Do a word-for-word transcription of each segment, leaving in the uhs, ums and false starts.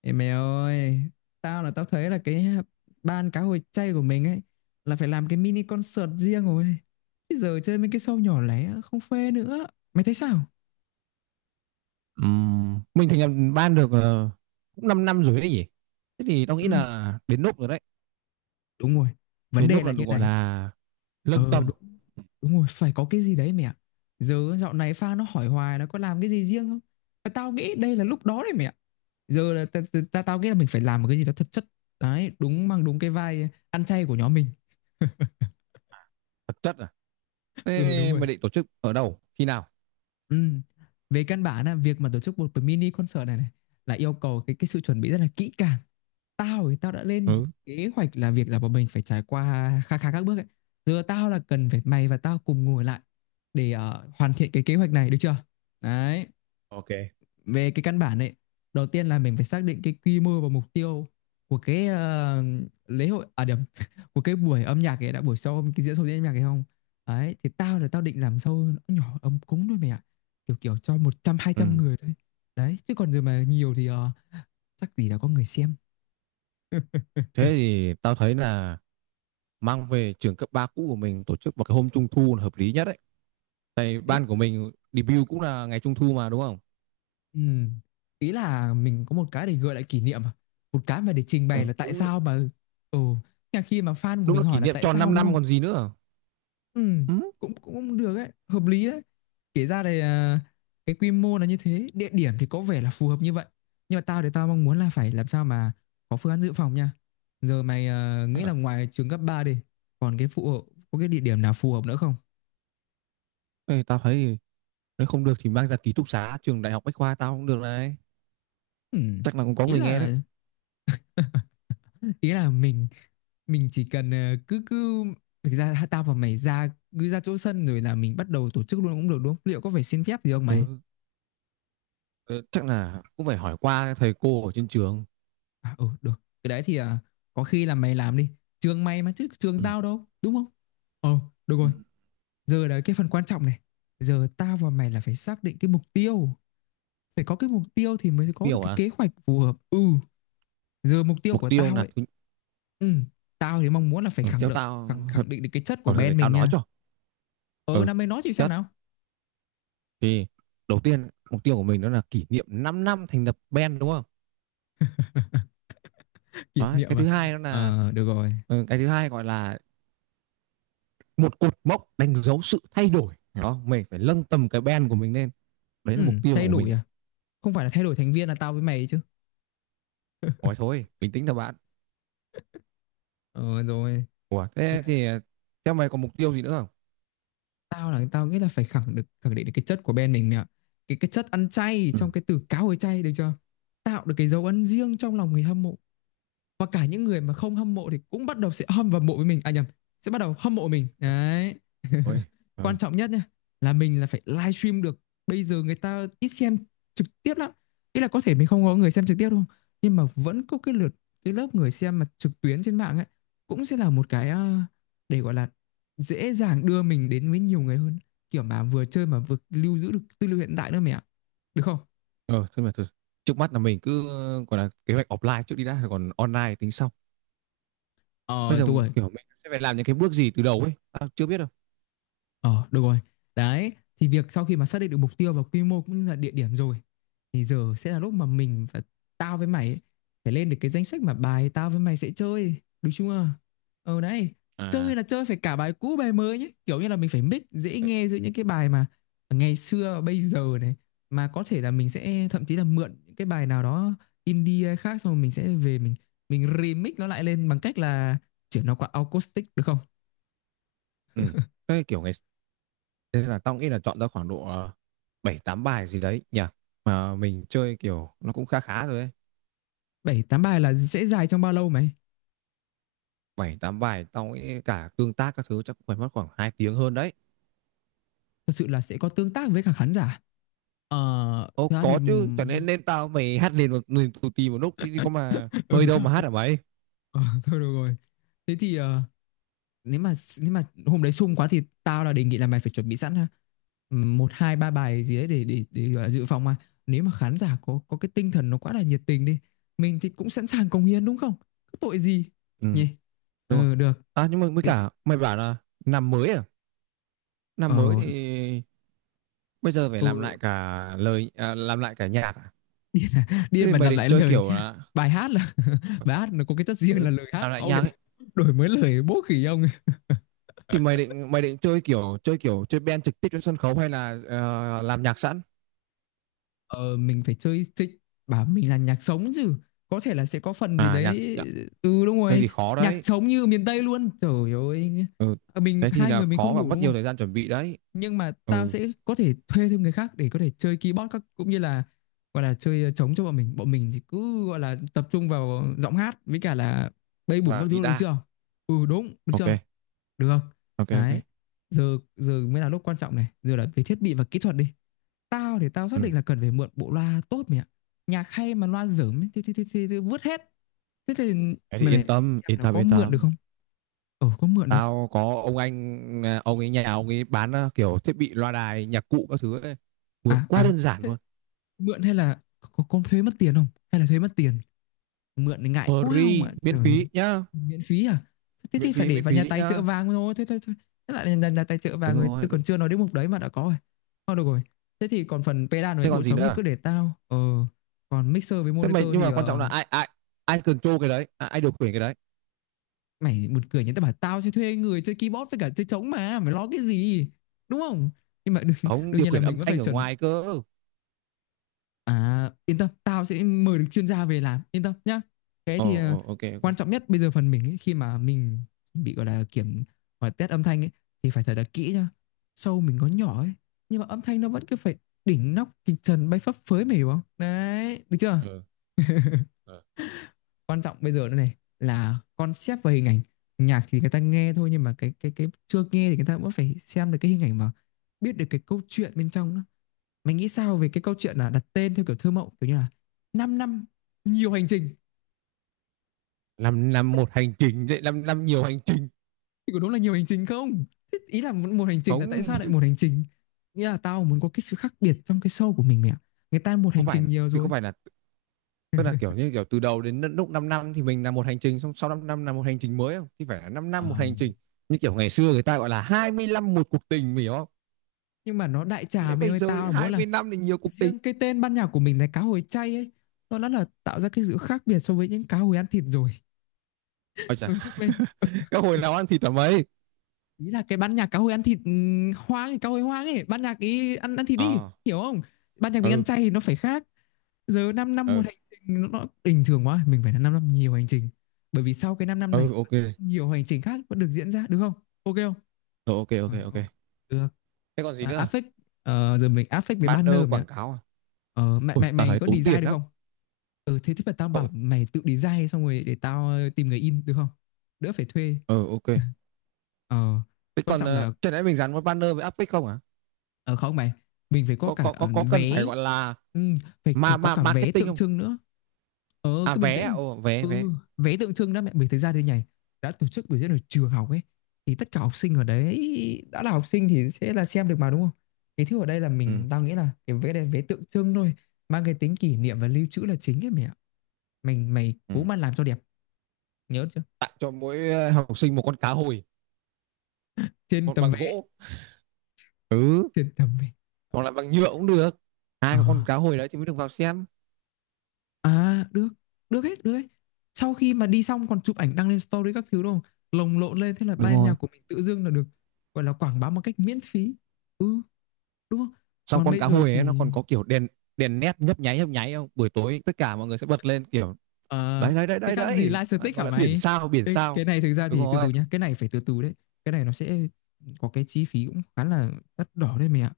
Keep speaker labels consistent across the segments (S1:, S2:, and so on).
S1: Ê mày ơi, tao là tao thấy là cái ban cá hồi chay của mình ấy là phải làm cái mini concert riêng rồi. Bây giờ chơi mấy cái show nhỏ lẻ không phê nữa. Mày thấy sao?
S2: Ừm, Mình thành lập ban được ờ, cũng 5 năm rồi đấy nhỉ. Thế thì tao
S1: Ừ,
S2: nghĩ là đến lúc rồi đấy.
S1: đúng rồi. Vấn
S2: Đến
S1: đề
S2: lúc
S1: là
S2: là được
S1: như
S2: gọi
S1: này.
S2: là lâng
S1: Ờ
S2: tầm,
S1: đúng, đúng rồi, phải có cái gì đấy mẹ. Giờ dạo này fan nó hỏi hoài nó có làm cái gì riêng không? Mà tao nghĩ đây là lúc đó đấy mẹ. Giờ là ta, ta, ta, tao nghĩ là mình phải làm một cái gì đó thật chất. Đấy, đúng mang đúng cái vai ăn chay của nhóm mình.
S2: thực chất à.
S1: Ừ đúng
S2: Thế
S1: rồi.
S2: mày định tổ chức ở đâu, khi nào?
S1: Ừ. Về căn bản là việc mà tổ chức một cái mini concert này này là yêu cầu cái cái sự chuẩn bị rất là kỹ càng. Tao thì tao đã lên
S2: Ừ.
S1: kế hoạch là việc là bọn mình phải trải qua khá khá các bước ấy. Giờ tao là cần phải mày và tao cùng ngồi lại để ờ, hoàn thiện cái kế hoạch này được chưa? Đấy,
S2: Ok.
S1: về cái căn bản ấy, đầu tiên là mình phải xác định cái quy mô và mục tiêu của cái ờ, lễ hội, à điểm của cái buổi âm nhạc ấy đã, buổi sau cái diễn sâu diễn âm nhạc ấy không. Đấy thì tao là tao định làm sâu nó nhỏ ấm cúng thôi mày ạ, kiểu kiểu cho một trăm hai
S2: Ừ.
S1: trăm người thôi. Đấy chứ còn giờ mà nhiều thì ờ, chắc gì đã có người xem.
S2: Thế thì tao thấy là mang về trường cấp ba cũ của mình tổ chức vào cái hôm trung thu là hợp lý nhất đấy. Tại
S1: Đấy
S2: ban của mình debut cũng là ngày trung thu mà đúng không?
S1: ừ. Ý là mình có một cái để gợi lại kỷ niệm à? Một cái mà để trình bày
S2: Ừ.
S1: là tại
S2: Đúng,
S1: sao mà ừ khi mà fan của
S2: đúng là
S1: mình hỏi
S2: kỷ
S1: là
S2: niệm
S1: tại
S2: tròn
S1: sao
S2: 5
S1: đúng
S2: năm
S1: không.
S2: còn gì nữa.
S1: Ừ,
S2: Ừ.
S1: cũng cũng cũng được ấy, hợp lý đấy. Kể ra thì à, cái quy mô là như thế, địa điểm thì có vẻ là phù hợp như vậy. Nhưng mà tao thì tao mong muốn là phải làm sao mà có phương án dự phòng nha. Giờ mày à, nghĩ
S2: Ờ,
S1: là ngoài trường cấp ba đi, còn cái phụ hộ có cái địa điểm nào phù hợp nữa không?
S2: Thế tao thấy nếu không được thì mang ra ký túc xá trường đại học Bách khoa tao cũng được này.
S1: Ừ,
S2: Chắc là cũng có
S1: ý
S2: người nghe đấy.
S1: là ý là mình mình chỉ cần ờ, cứ cứ thực ra tao và mày ra, cứ ra chỗ sân rồi là mình bắt đầu tổ chức luôn cũng được đúng không? Liệu có phải xin phép gì không mày?
S2: Ừ, ừ, chắc là cũng phải hỏi qua thầy cô ở trên trường.
S1: À, ừ, được. Cái đấy thì à, có khi là mày làm đi. Trường mày mà chứ trường
S2: Ừ.
S1: tao đâu, đúng không? Ờ, được
S2: Ừ,
S1: rồi. Giờ là cái phần quan trọng này. Giờ tao và mày là phải xác định cái mục tiêu. Phải có cái mục tiêu thì mới có được
S2: tiêu
S1: cái
S2: à?
S1: kế hoạch phù hợp. Ừ, giờ mục tiêu
S2: Mục
S1: của
S2: tiêu
S1: tao
S2: là
S1: ấy.
S2: thứ.
S1: Ừ, tao thì mong muốn là phải
S2: Ừ,
S1: khẳng
S2: theo
S1: định
S2: tao
S1: khẳng,
S2: thật.
S1: khẳng định được cái chất của
S2: Ờ, thôi để
S1: band
S2: tao
S1: mình
S2: nói
S1: nha.
S2: cho.
S1: Ừ,
S2: Ừ,
S1: năm mày nói chị xem
S2: chất
S1: nào.
S2: thì đầu tiên mục tiêu của mình đó là kỷ niệm 5 năm thành lập band đúng không?
S1: Kỷ
S2: Đấy, cái
S1: niệm à?
S2: thứ hai đó là
S1: Ờ, được rồi.
S2: ừ, cái thứ hai gọi là một cột mốc đánh dấu sự thay đổi đó mình phải nâng tầm cái band của mình lên. Đấy là
S1: Ừ,
S2: mục tiêu
S1: thay
S2: của mình
S1: đổi
S2: đấy.
S1: à? Không phải là thay đổi thành viên là tao với mày chứ.
S2: Ôi thôi bình tĩnh thôi bạn.
S1: Ờ, rồi.
S2: Ủa thế thì ờ, theo mày còn mục tiêu gì nữa không?
S1: tao là tao nghĩ là phải khẳng được khẳng định được cái chất của bên mình mẹ ạ. cái cái chất ăn chay
S2: Ừ.
S1: trong cái từ cá hồi chay được chưa, tạo được cái dấu ấn riêng trong lòng người hâm mộ, và cả những người mà không hâm mộ thì cũng bắt đầu sẽ hâm và mộ với mình, à nhầm, sẽ bắt đầu hâm mộ mình đấy.
S2: Ôi, ừ.
S1: Quan trọng nhất nhá, là mình là phải livestream được. Bây giờ người ta ít xem trực tiếp lắm. Ý là có thể mình không có người xem trực tiếp đâu nhưng mà vẫn có cái lượt, cái lớp người xem mà trực tuyến trên mạng ấy, cũng sẽ là một cái ờ, để gọi là dễ dàng đưa mình đến với nhiều người hơn, kiểu mà vừa chơi mà vừa lưu giữ được tư liệu hiện tại nữa mẹ ạ, được không.
S2: Ờ, thế mà thật- trước mắt là mình cứ gọi là kế hoạch offline trước đi đã, rồi còn online tính sau. Bây
S1: Ờ
S2: giờ
S1: đúng rồi.
S2: kiểu mình sẽ phải làm những cái bước gì từ đầu ấy, tao chưa biết đâu.
S1: Ờ được rồi. Đấy, thì việc sau khi mà xác định được mục tiêu và quy mô cũng như là địa điểm rồi, thì giờ sẽ là lúc mà mình và tao với mày ấy, phải lên được cái danh sách mà bài tao với mày sẽ chơi, đúng chưa. Ờ đấy,
S2: À,
S1: chơi là chơi phải cả bài cũ bài mới nhé, kiểu như là mình phải mix dễ
S2: thế-
S1: nghe giữa những cái bài mà ngày xưa và bây giờ này, mà có thể là mình sẽ thậm chí là mượn những cái bài nào đó indie hay khác, xong rồi mình sẽ về mình mình remix nó lại lên bằng cách là chuyển nó qua acoustic, được không.
S2: ừ. Cái kiểu ngày Thế là tao nghĩ là chọn ra khoảng độ ờ, bảy tám bài gì đấy nhỉ. Mà mình chơi kiểu nó cũng khá khá rồi ấy.
S1: Bảy tám bài là sẽ dài trong bao lâu mày?
S2: Bảy tám bài tao nghĩ cả tương tác các thứ chắc cũng phải mất khoảng hai tiếng hơn đấy.
S1: Thật sự là sẽ có tương tác với cả khán giả? Ờ,
S2: Ồ
S1: thực ra thì
S2: có chứ, cho nên nên tao mày hát liền một liền tù tì một lúc thì có mà hơi đâu mà
S1: ừ.
S2: hát hả mày?
S1: Ờ, thôi được rồi, thế thì ờ, nếu mà nếu mà hôm đấy sung quá thì tao là đề nghị là mày phải chuẩn bị sẵn ha, Ừm, một hai ba bài gì đấy để để để gọi là dự phòng, mà nếu mà khán giả có có cái tinh thần nó quá là nhiệt tình đi, mình thì cũng sẵn sàng cống hiến đúng không, có tội gì
S2: Ừ,
S1: nhỉ.
S2: đúng rồi.
S1: Ừ được.
S2: À nhưng mà với
S1: Thế thì,
S2: cả mày bảo là năm mới à?
S1: ờ
S2: Năm mới thì bây giờ phải làm
S1: ừ,
S2: lại cả lời à, làm lại cả nhạc à? Thế
S1: điên
S2: thì
S1: mà
S2: mày
S1: làm
S2: định
S1: lại
S2: chơi
S1: lời
S2: kiểu là
S1: bài hát là. Bài hát nó có cái chất riêng là
S2: ừ,
S1: lời, hát
S2: làm lại
S1: ông
S2: nhạc
S1: lại
S2: ấy.
S1: đổi mới lời bố khỉ ông.
S2: Thì mày định mày định chơi kiểu chơi kiểu chơi band trực tiếp trên sân khấu hay là ờ, làm nhạc sẵn?
S1: Ờ, mình phải chơi thích, bảo mình là nhạc sống chứ, có thể là sẽ có phần gì
S2: À nhạc,
S1: đấy.
S2: nhạc.
S1: Ừ đúng
S2: Thế
S1: rồi,
S2: thì khó
S1: nhạc
S2: đấy.
S1: sống như miền Tây luôn trời ơi.
S2: Ừ.
S1: Ờ, mình
S2: Thế thì
S1: hai
S2: là
S1: người mình
S2: khó
S1: không
S2: và
S1: đủ
S2: mất
S1: đúng
S2: nhiều
S1: không,
S2: thời gian chuẩn bị đấy.
S1: nhưng mà tao
S2: Ừ,
S1: sẽ có thể thuê thêm người khác để có thể chơi keyboard các cũng như là gọi là chơi ờ, trống cho bọn mình, bọn mình thì cứ gọi là tập trung vào giọng hát với cả là bay bổng
S2: và
S1: các thứ được
S2: guitar.
S1: chưa. Ừ đúng, được
S2: Ok,
S1: chưa, được không?
S2: ok,
S1: Đấy.
S2: ok.
S1: Giờ giờ mới là lúc quan trọng này, giờ là về thiết bị và kỹ thuật đi. Tao thì tao xác
S2: Ừ.
S1: định là cần phải mượn bộ loa tốt mày ạ. Nhạc hay mà loa dởm ấy, thì thì thì, thì, thì vứt hết. Thế thì mày
S2: Thế thì
S1: mày,
S2: yên
S1: mày
S2: tâm,
S1: em
S2: yên
S1: nó
S2: tâm
S1: có
S2: yên
S1: mượn được
S2: tâm.
S1: không? Ờ có mượn được không?
S2: Tao có ông anh à, ông ấy nhà ông ấy bán à, kiểu thiết bị loa đài, nhạc cụ các thứ ấy. Vượt
S1: À
S2: quá
S1: à,
S2: đơn giản
S1: thế
S2: luôn.
S1: mượn hay là có, có thuế mất tiền không? Hay là thuế mất tiền? Mượn thì ngại quá không
S2: Free
S1: ạ
S2: miễn
S1: trời ơi.
S2: phí nhá.
S1: Miễn phí à? Thế
S2: Miễn
S1: thì phải
S2: phí
S1: để
S2: miễn
S1: vào nhà
S2: phí
S1: tài trợ
S2: nhá.
S1: vàng rồi, thế thôi thôi. Thế lại là nhà tài trợ
S2: Đúng
S1: vàng, người tôi
S2: rồi đúng.
S1: còn chưa nói đến mục đấy mà đã có rồi. Thôi được rồi, thế thì còn phần pedal với
S2: Thế
S1: bộ
S2: còn gì
S1: trống thì
S2: nữa?
S1: cứ để tao ờ còn mixer với
S2: Thế mình,
S1: monitor
S2: nhưng
S1: thì
S2: mà quan trọng là
S1: ờ,
S2: ai ai ai control cái đấy à, ai điều khiển cái đấy?
S1: mày buồn cười nhỉ, tao bảo tao sẽ thuê người chơi keyboard với cả chơi trống mà mày lo cái gì, đúng không. Nhưng mà đương,
S2: Không,
S1: đương
S2: điều
S1: nhiên là
S2: khiển
S1: mình
S2: âm
S1: vẫn
S2: thanh
S1: phải
S2: ở
S1: chuẩn.
S2: ngoài cơ.
S1: À, yên tâm, tao sẽ mời được chuyên gia về làm, yên tâm nhá. Cái
S2: Ờ,
S1: thì ờ,
S2: ờ, ok, ok.
S1: quan trọng nhất bây giờ phần mình ấy, khi mà mình bị gọi là kiểm và test âm thanh ấy, thì phải thật là kỹ nhá. Show mình có nhỏ ấy, nhưng mà âm thanh nó vẫn cứ phải đỉnh nóc kịch trần bay phấp phới, mày hiểu không? Đấy, được chưa?
S2: Ờ, ờ.
S1: Quan trọng bây giờ nữa này là concept và hình ảnh. Nhạc thì người ta nghe thôi nhưng mà cái cái cái chưa nghe thì người ta vẫn phải xem được cái hình ảnh mà biết được cái câu chuyện bên trong nữa. Mình nghĩ sao về cái câu chuyện là đặt tên theo kiểu thơ mộng, kiểu như là năm năm nhiều hành trình,
S2: làm làm một hành trình vậy làm làm nhiều hành trình?
S1: thì có đúng là nhiều hành trình không? Thế ý là một, một hành trình là tại sao lại
S2: Không,
S1: một hành trình? Nghĩa là tao muốn có cái sự khác biệt trong cái show của mình mẹ ạ. Người ta một
S2: có
S1: hành
S2: phải
S1: trình nhiều
S2: thì có
S1: rồi.
S2: phải là, tức là kiểu như kiểu từ đầu đến lúc năm năm thì mình làm một hành trình, xong sau năm năm là một hành trình mới, không thì phải là năm
S1: Ờ,
S2: năm một hành trình, như kiểu ngày xưa người ta gọi là hai mươi năm một cuộc tình, mình hiểu không?
S1: nhưng mà nó đại trà
S2: Đấy
S1: mày
S2: bây
S1: ơi,
S2: giờ thì
S1: tao là muốn
S2: hai
S1: là
S2: mươi năm thì nhiều cuộc tình.
S1: riêng cái tên ban nhạc của mình là cá hồi chay ấy. Nó đã là tạo ra cái sự khác biệt so với những cá hồi ăn thịt rồi.
S2: Ôi chà,
S1: Ừ, mày
S2: các hồi nào ăn thịt ở mấy?
S1: ý là cái ban nhạc cá hồi ăn thịt ừ, hoang, cá hồi hoang ấy, ban nhạc ý ăn ăn thịt đi,
S2: À,
S1: hiểu không? Ban nhạc mình ăn
S2: ừ,
S1: chay thì nó phải khác. Giờ 5 năm, năm
S2: ừ,
S1: một hành trình nó bình thường quá, mình phải là 5 năm nhiều hành trình, bởi vì sau cái 5 năm này
S2: ừ, ok, rồi.
S1: nhiều hành trình khác vẫn được diễn ra, được không, ok không?
S2: Ok, ok,
S1: Rồi,
S2: ok.
S1: ok. được.
S2: Thế còn gì
S1: à,
S2: nữa à?
S1: affect ờ, Giờ mình affect với
S2: Banner
S1: banner mày ạ.
S2: quảng cáo à?
S1: ờ, mày
S2: Ôi,
S1: mày
S2: tao
S1: mày
S2: thấy
S1: có
S2: tốn
S1: design
S2: tiền
S1: được
S2: lắm.
S1: không? Ừ, thế thì phải tao bảo
S2: Cậu-
S1: mày tự design xong rồi để tao ờ, tìm người in được không, đỡ phải thuê.
S2: Ừ, ok.
S1: ờ,
S2: Thế
S1: Quan
S2: còn
S1: trọng
S2: uh,
S1: là,
S2: chẳng lẽ mình dán một banner với áp phích không à?
S1: ờ không mày, mình phải có
S2: Có
S1: cả
S2: có có
S1: ờ,
S2: có cần phải
S1: vé,
S2: gọi là
S1: ừ, phải c-
S2: ma
S1: có
S2: ma
S1: cả vé
S2: marketing
S1: tượng
S2: không?
S1: trưng nữa. Ờ
S2: À
S1: cứ bình
S2: vé à?
S1: tĩnh.
S2: Ồ, vé vé.
S1: Ừ, vé tượng trưng đó mẹ, mình thấy ra đây nhảy đã tổ chức biểu diễn ở trường học ấy thì tất cả học sinh ở đấy, đã là học sinh thì sẽ là xem được mà đúng không? Cái thứ ở đây là
S2: Ừ,
S1: mình tao nghĩ là cái vé này vé tượng trưng thôi, mang cái tính kỷ niệm và lưu trữ là chính ấy mẹ. Mình mày
S2: ừ.
S1: cố mà làm cho đẹp, nhớ chưa?
S2: Tặng cho mỗi ờ, học sinh một con cá hồi,
S1: Trên
S2: một
S1: tấm
S2: bằng
S1: vé,
S2: gỗ. Ừ,
S1: trên tấm vé.
S2: hoặc là bằng nhựa cũng được.
S1: Ờ.
S2: Ai có con cá hồi đấy thì mới được vào xem.
S1: À được, được hết, được hết. Sau khi mà đi xong còn chụp ảnh đăng lên story các thứ đúng không? Lồng lộn lên thế là
S2: Đúng
S1: ban nhạc
S2: rồi.
S1: của mình tự dưng là được gọi là quảng bá một cách miễn phí. Ừ, đúng không?
S2: Xong
S1: Còn
S2: con
S1: bây
S2: cá
S1: giờ
S2: hồi ấy nó
S1: thì,
S2: còn có kiểu đèn đèn nét nhấp nháy nhấp nháy không? Buổi tối tất cả mọi người sẽ bật lên kiểu,
S1: ờ,
S2: đấy đấy đấy
S1: thế
S2: đấy
S1: khác gì
S2: đấy,
S1: live static
S2: gọi
S1: hả
S2: là biển
S1: mày?
S2: sao biển
S1: Ê,
S2: sao.
S1: cái này thực ra
S2: Đúng
S1: thì từ từ
S2: rồi.
S1: nhá, cái này phải từ từ đấy. Cái này nó sẽ có cái chi phí cũng khá là đắt đỏ đấy mày ạ.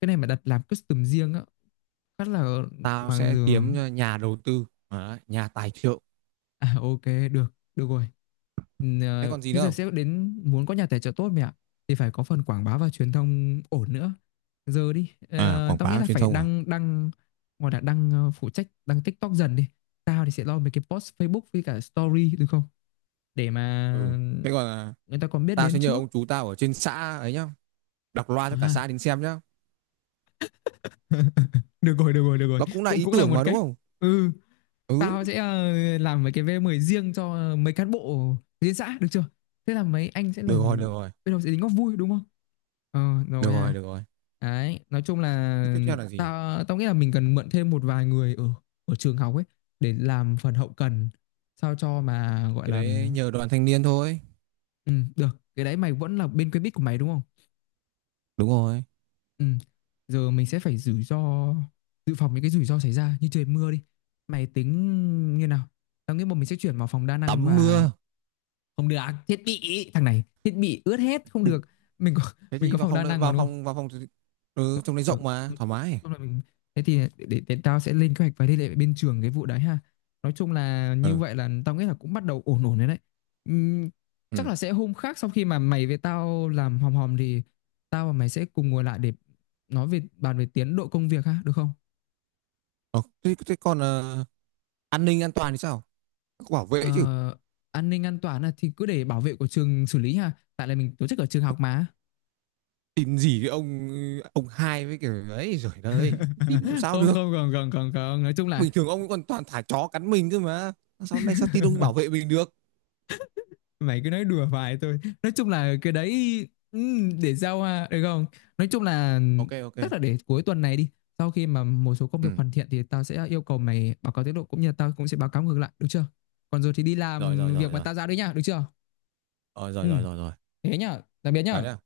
S1: Cái này mà đặt làm custom riêng á, khá là,
S2: Tao
S1: mà
S2: sẽ
S1: giờ.
S2: kiếm nhà đầu tư. Đấy, nhà tài trợ.
S1: À, ok, được, được rồi. Ừm,
S2: Thế
S1: ờ,
S2: còn gì
S1: Thế
S2: nữa
S1: giờ
S2: không?
S1: sẽ đến muốn có nhà tài trợ tốt mẹ ạ thì phải có phần quảng bá và truyền thông ổn nữa. Giờ đi,
S2: À,
S1: ờ,
S2: quảng
S1: tao nghĩ
S2: cáo
S1: là
S2: truyền
S1: phải
S2: thông à?
S1: đăng đăng gọi là đăng, ờ, phụ trách đăng TikTok dần đi. Tao thì sẽ lo mấy cái post Facebook với cả story được không? Để mà
S2: Ừ. Thế còn à,
S1: người ta còn biết
S2: tao
S1: đến
S2: sẽ nhờ
S1: trước.
S2: ông chú tao ở trên xã ấy nhá, đọc loa cho cả
S1: À,
S2: xã đến xem nhá.
S1: được rồi được rồi được rồi,
S2: Nó cũng là
S1: cũng
S2: ý
S1: cũng là
S2: tưởng
S1: một
S2: mà đúng
S1: cách.
S2: không?
S1: Ừ,
S2: Ừ.
S1: tao sẽ ờ, làm mấy cái vê mười riêng cho mấy cán bộ liên xã được chưa, thế là mấy anh sẽ là
S2: Được rồi, được
S1: bên
S2: rồi,
S1: đầu sẽ tính góp vui đúng không? Ờ rồi
S2: được
S1: ha.
S2: rồi. Được rồi.
S1: Đấy, nói chung là
S2: Thế tiếp theo là gì?
S1: tao tao nghĩ là mình cần mượn thêm một vài người ở ở trường học ấy để làm phần hậu cần sao cho mà gọi
S2: Cái
S1: là.
S2: đấy nhờ đoàn thanh niên thôi.
S1: Ừ, được. Cái đấy mày vẫn là bên quen biết của mày đúng không?
S2: Đúng rồi.
S1: Ừ. Giờ mình sẽ phải rủi ro, dự phòng những cái rủi ro xảy ra như trời mưa đi. Mày tính như nào? Tao nghĩ bọn mình sẽ chuyển vào phòng đa năng
S2: Tắm
S1: và
S2: mưa.
S1: không được. À, thiết bị thằng này thiết bị ướt hết không được. Mình có
S2: Thế
S1: mình
S2: thì
S1: có
S2: vào
S1: phòng
S2: phòng
S1: đa
S2: đợi-
S1: năng mà
S2: vào
S1: đúng không?
S2: phòng vào phòng thì- Ừ, trong đấy
S1: Được,
S2: rộng mà
S1: nói
S2: thoải mái.
S1: chung mình, thế thì để, để, để tao sẽ lên kế hoạch và liên hệ với bên trường cái vụ đấy ha. Nói chung là như
S2: Ừ.
S1: vậy là tao nghĩ là cũng bắt đầu ổn ổn đấy đấy. Ừm, chắc
S2: Ừ.
S1: là sẽ hôm khác sau khi mà mày với tao làm hòm hòm thì tao và mày sẽ cùng ngồi lại để nói về, bàn về tiến độ công việc ha được không?
S2: Ờ, thế, thế còn ờ, an ninh an toàn thì sao? Có bảo vệ chứ?
S1: Ờ, an ninh an toàn là thì cứ để bảo vệ của trường xử lý ha, tại là mình tổ chức ở trường học mà.
S2: Tin gì cái ông ông hai với kiểu ấy rồi đấy, tin làm sao
S1: Không
S2: được.
S1: không không không không không, nói chung là
S2: Bình thường ông ấy còn toàn thả chó cắn mình cơ mà, sao nay sao tin ông bảo vệ mình được?
S1: mày cứ nói đùa vài thôi, nói chung là cái đấy, ừm, để giao à, được không, nói chung là
S2: Ok, ok.
S1: tức là để cuối tuần này đi, sau khi mà một số công việc
S2: Ừ.
S1: hoàn thiện thì tao sẽ yêu cầu mày báo cáo tiến độ cũng như là tao cũng sẽ báo cáo ngược lại được chưa? Còn rồi thì đi
S2: Rồi, rồi,
S1: làm việc
S2: rồi,
S1: mà
S2: rồi.
S1: tao giao đấy nhá được chưa?
S2: Ờ, rồi,
S1: Ừ,
S2: rồi, rồi, rồi.
S1: thế nhá, tạm biệt
S2: Chào
S1: nhá.
S2: nhá.